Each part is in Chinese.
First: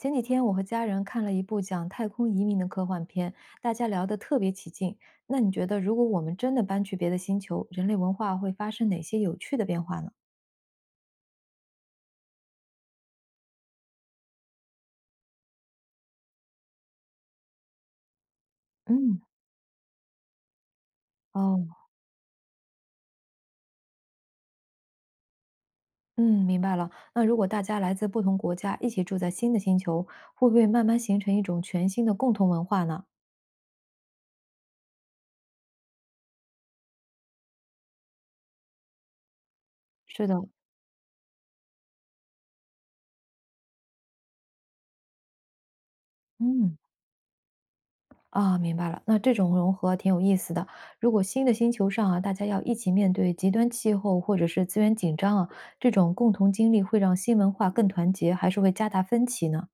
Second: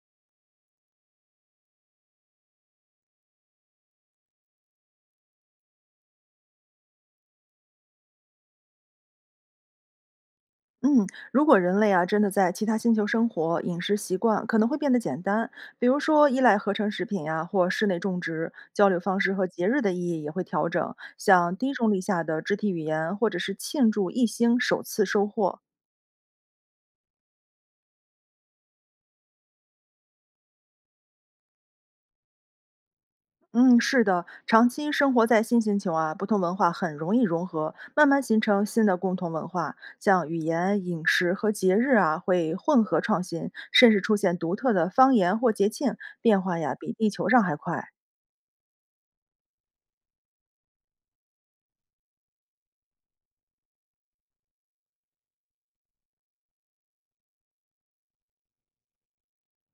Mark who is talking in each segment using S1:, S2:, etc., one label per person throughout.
S1: 前几天我和家人看了一部讲太空移民的科幻片，大家聊得特别起劲。那你觉得，如果我们真的搬去别的星球，人类文化会发生哪些有趣的变化呢？
S2: 嗯，如果人类啊真的在其他星球生活，饮食习惯可能会变得简单，比如说依赖合成食品呀、或室内种植，交流方
S1: 嗯，
S2: 式和节日的意义也会调整，像
S1: 哦，
S2: 低重力下的肢体语言，或者是庆祝一星首次收获。
S1: 嗯，明白了。那如果大家来自不同国家，一起住在新的星球，会不会慢慢形成一种全新的共同文化呢？
S2: 嗯，是的，长期生活在新星球啊，不同文化很容易融合，慢慢形成新的共同文化，
S1: 是
S2: 像语
S1: 的，
S2: 言、饮食和节日啊，会混合创新，甚至出现独特的方言或节庆，变化呀
S1: 嗯。
S2: 比地球上还快。
S1: 啊，明白了，那这种融合挺有意思的。如果新的星球上啊，大家要一起面对极端气候或者是资源紧张啊，这种共同经历会让新文化更团结，还是会加大分歧呢？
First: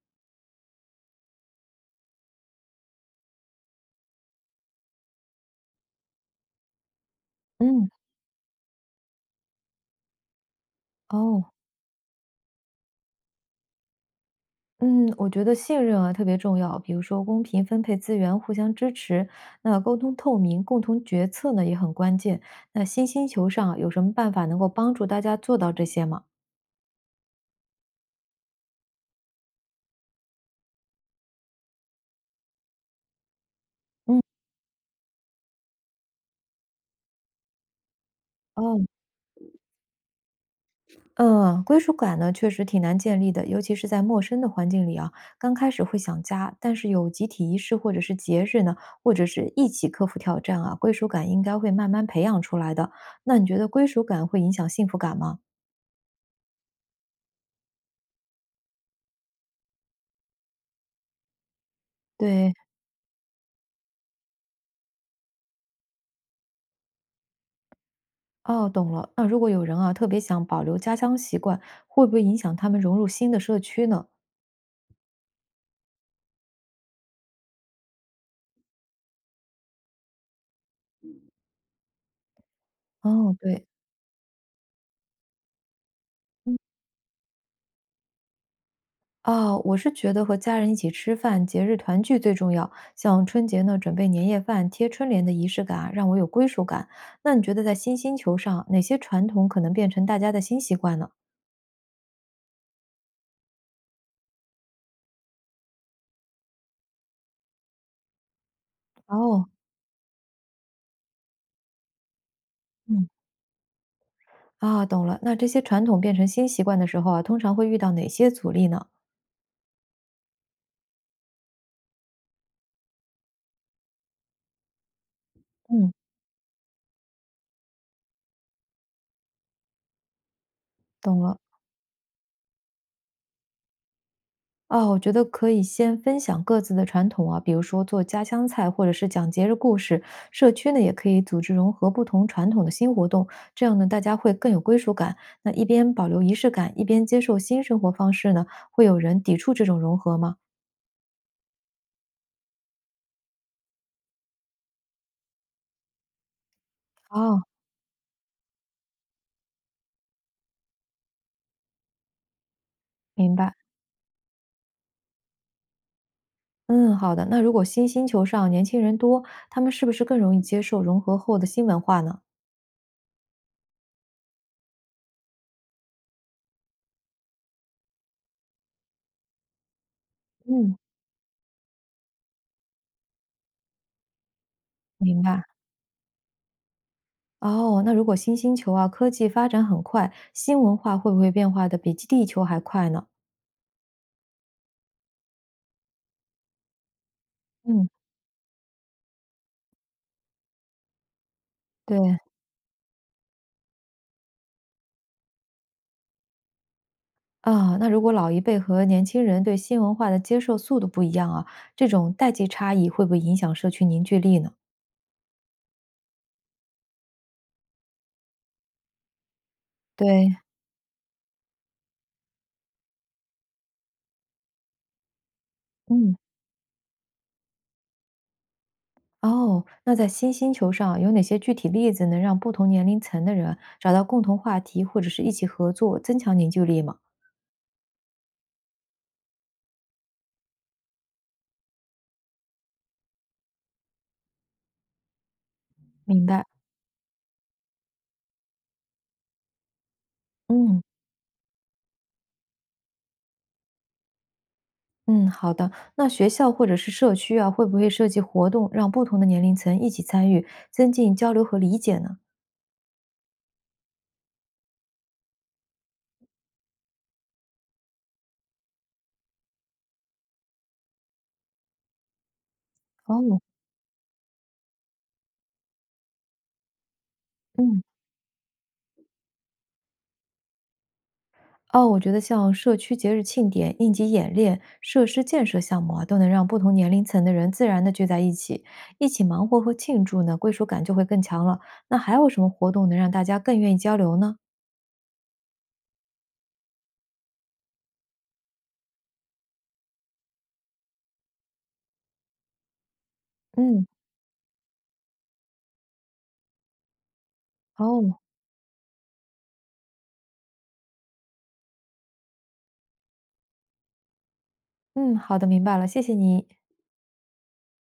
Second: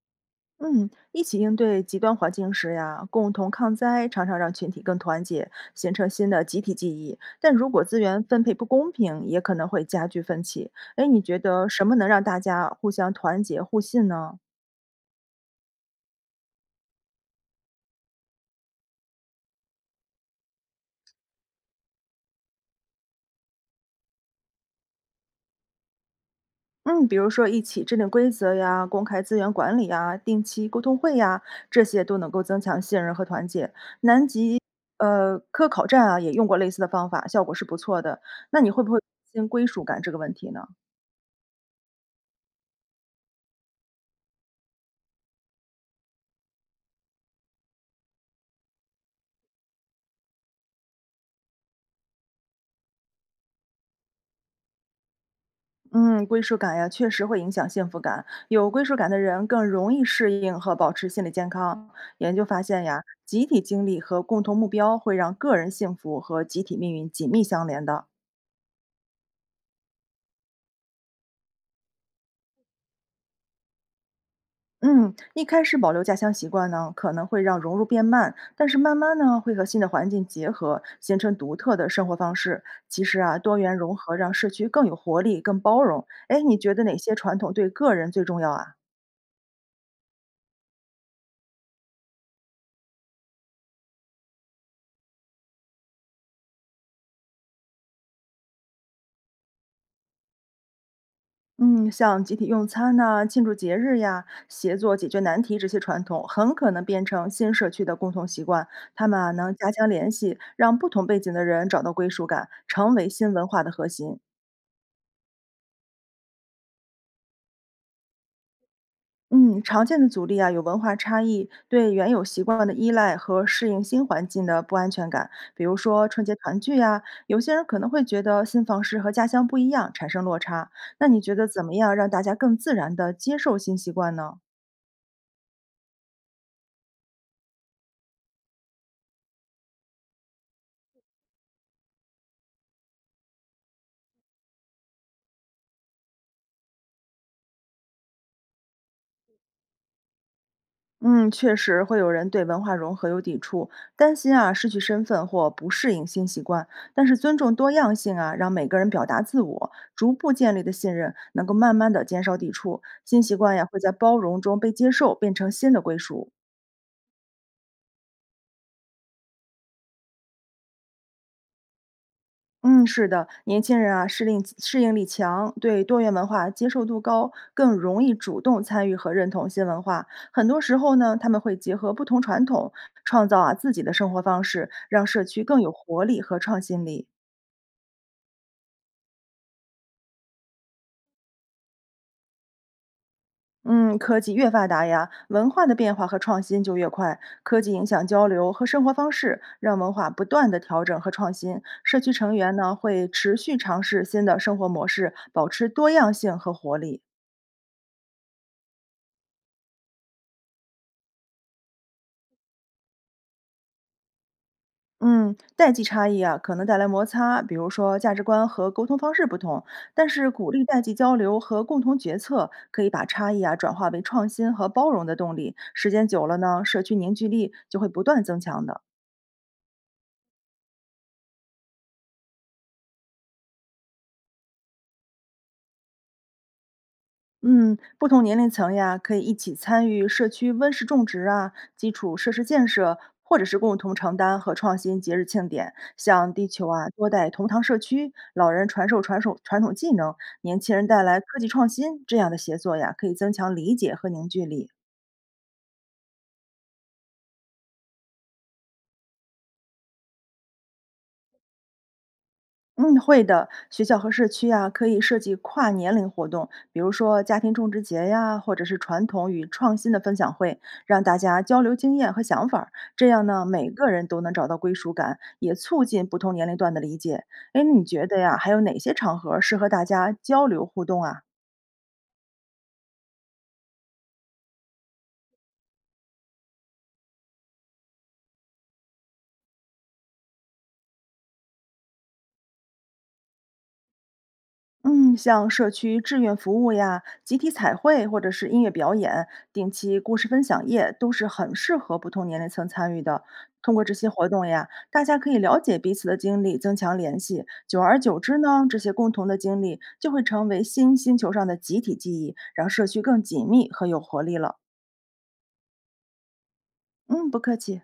S2: 嗯，一起应对极端环境时呀，共同抗灾常常让群体更团结，形成新的集体记忆。但如果
S1: 嗯，
S2: 资源分配不公平，也可能会加剧分歧。哎，你觉
S1: 哦，
S2: 得什么能让大家互相团结互信呢？
S1: 嗯，我觉得信任啊特别重要，比如说公平分配资源，互相支持，那沟通透明，共同决策呢也很关键。那新星球上啊有什么办法能够帮助大家做到这些吗？
S2: 嗯，比如说一起制定规则呀，公开资源管理呀，定期沟通会呀，这些都能够增强信任和团结。
S1: 嗯。
S2: 南极科考站啊，也用过类似的方法，效果是不错的。那你会
S1: 哦，
S2: 不会担心归属感这个问题呢？
S1: 嗯，归属感呢，确实挺难建立的，尤其是在陌生的环境里啊。刚开始会想家，但是有集体仪式或者是节日呢，或者是一起克服挑战啊，归属感应该会慢慢培养出来的。那你觉得归属感会影响幸福感吗？
S2: 嗯，归属感呀，确实会影响幸福感。有归属感的人更容易适应和保持心理健康。研究
S1: 对，
S2: 发现呀，集体经历和共同目标会让个人幸福和集体命运紧密相连的。
S1: 哦，懂了。那如果有人啊，特别想保留家乡习惯，会不会影响他们融入新的社区呢？
S2: 嗯，一开始保留家乡习惯呢，可能会让融入变慢，但是慢慢呢，会和新的环境结合，形成独特的生活方式。其实
S1: 哦，
S2: 啊，多
S1: 对，
S2: 元融合让社区更有活力、更包容。哎，你觉得哪些传统对个人最重要啊？
S1: 哦，我是觉得和家人一起吃饭、节日团聚最重要。像春节呢，准备年夜饭、贴春联的仪式感啊，让我有归属感。那你觉得在新星球上，哪些传统可能变成大家的新习惯呢？
S2: 嗯，像集体用餐呐、庆祝节日呀、协作解决难题这些传统，很可能变成新社区的共同习惯。他们啊，
S1: 哦，
S2: 能加强联系，让不同背景的人找到归属感，成为
S1: 嗯，
S2: 新文化的核心。
S1: 啊，懂了。那这些传统变成新习惯的时候啊，通常会遇到哪些阻力呢？
S2: 嗯，常见的阻力啊，有文化差异、对原有习惯的依赖和适应新环境的不安全感。比如
S1: 嗯，
S2: 说春节团聚呀、有些人可能会觉得新方式和家乡不一样，产生落差。那
S1: 懂
S2: 你觉
S1: 了。
S2: 得怎么样让大家更自然地接受新习惯呢？
S1: 哦，我觉得可以先分享各自的传统啊，比如说做家乡菜，或者是讲节日故事。社区呢，也可以组织融合不同传统的新活动，这样呢，大家会更有归属感。那一边保留仪式感，一边接受新生活方式呢，会有人抵触这种融合吗？
S2: 嗯，确实会有人对文化融合有抵触，担心啊失去身份或不适应新习惯。但是尊
S1: 哦，
S2: 重多样性啊，让每个人表达自我，逐步建立的信任，能够慢慢的减少抵触，新
S1: 明
S2: 习惯
S1: 白。
S2: 呀会在包容中被接受，变成新的归属。
S1: 嗯，好的。那如果新星球上年轻人多，他们是不是更容易接受融合后的新文化呢？
S2: 嗯，是的，年轻人啊，适应力强，对多元文化接受度高，更容易主动参与和认同新文化。很多时
S1: 嗯，
S2: 候呢，他们会结合不同传统，创造啊自己的生活方式，让社
S1: 明
S2: 区
S1: 白。
S2: 更有活力和创新力。
S1: 哦，那如果新星球啊，科技发展很快，新文化会不会变化的比地球还快呢？
S2: 嗯，科技越发达呀，文化的变化和创新就越快。科技影
S1: 嗯，
S2: 响交流和生活方式，让文化不断的调整和创新。社区
S1: 对，
S2: 成员呢，会持续尝试新的生活模式，保持多样性和活力。
S1: 啊，那如果老一辈和年轻人对新文化的接受速度不一样啊，这种代际差异会不会影响社区凝聚力呢？
S2: 嗯，代际差异啊，可能带来摩擦，比如说价值观和沟通方式不同。但是
S1: 对，
S2: 鼓励代际交流和共同决策，可以把差异啊转化为创新和包容的动力。时间
S1: 嗯，
S2: 久了呢，社区凝聚力就会不断增强的。
S1: 哦，那在新星球上有哪些具体例子能让不同年龄层的人找到共同话题，或者是一起合作，增强凝聚力吗？
S2: 嗯，不同年龄层呀，可以一起参与社区温室种植啊、基础设施建设，或者是共同承担和创新节日庆典。
S1: 明
S2: 像地
S1: 白，
S2: 球啊，多代同堂社区，老人传授传统技能，年轻
S1: 嗯
S2: 人带来科技创新，这样的协作呀，可以增强理解和凝聚力。
S1: 嗯，好的。那学校或者是社区啊，会不会设计活动，让不同的年龄层一起参与，增进交流和理解呢？
S2: 嗯，会的。学校和社区呀，可以设计跨年龄活动，比如说家庭种植节呀，或者是传统与创新的分享会，让大家交流经验和想法儿，这样
S1: 哦，
S2: 呢，每个人都能找到归属感，也促进不同年龄段的理解。哎，你
S1: 嗯。
S2: 觉得呀，还有哪些场合适合大家交流互动啊？
S1: 哦，我觉得像社区节日庆典、应急演练、设施建设项目啊，都能让不同年龄层的人自然的聚在一起，一起忙活和庆祝呢，归属感就会更强了。那还有什么活动能让大家更愿意交流呢？
S2: 嗯，像社区志愿服务呀、集体彩绘或者是音乐表演、定期故事分享夜，都是很适合不同年龄层参与的。通过
S1: 嗯，
S2: 这些活动呀，大家可以了解彼此的经历，增强联系。久而
S1: 哦，
S2: 久之呢，这些共同的经历就会成为新星球上的集体记忆，让社区更紧密和有活力了。
S1: 嗯，好的，明白了，谢谢你。
S2: 嗯，不客气。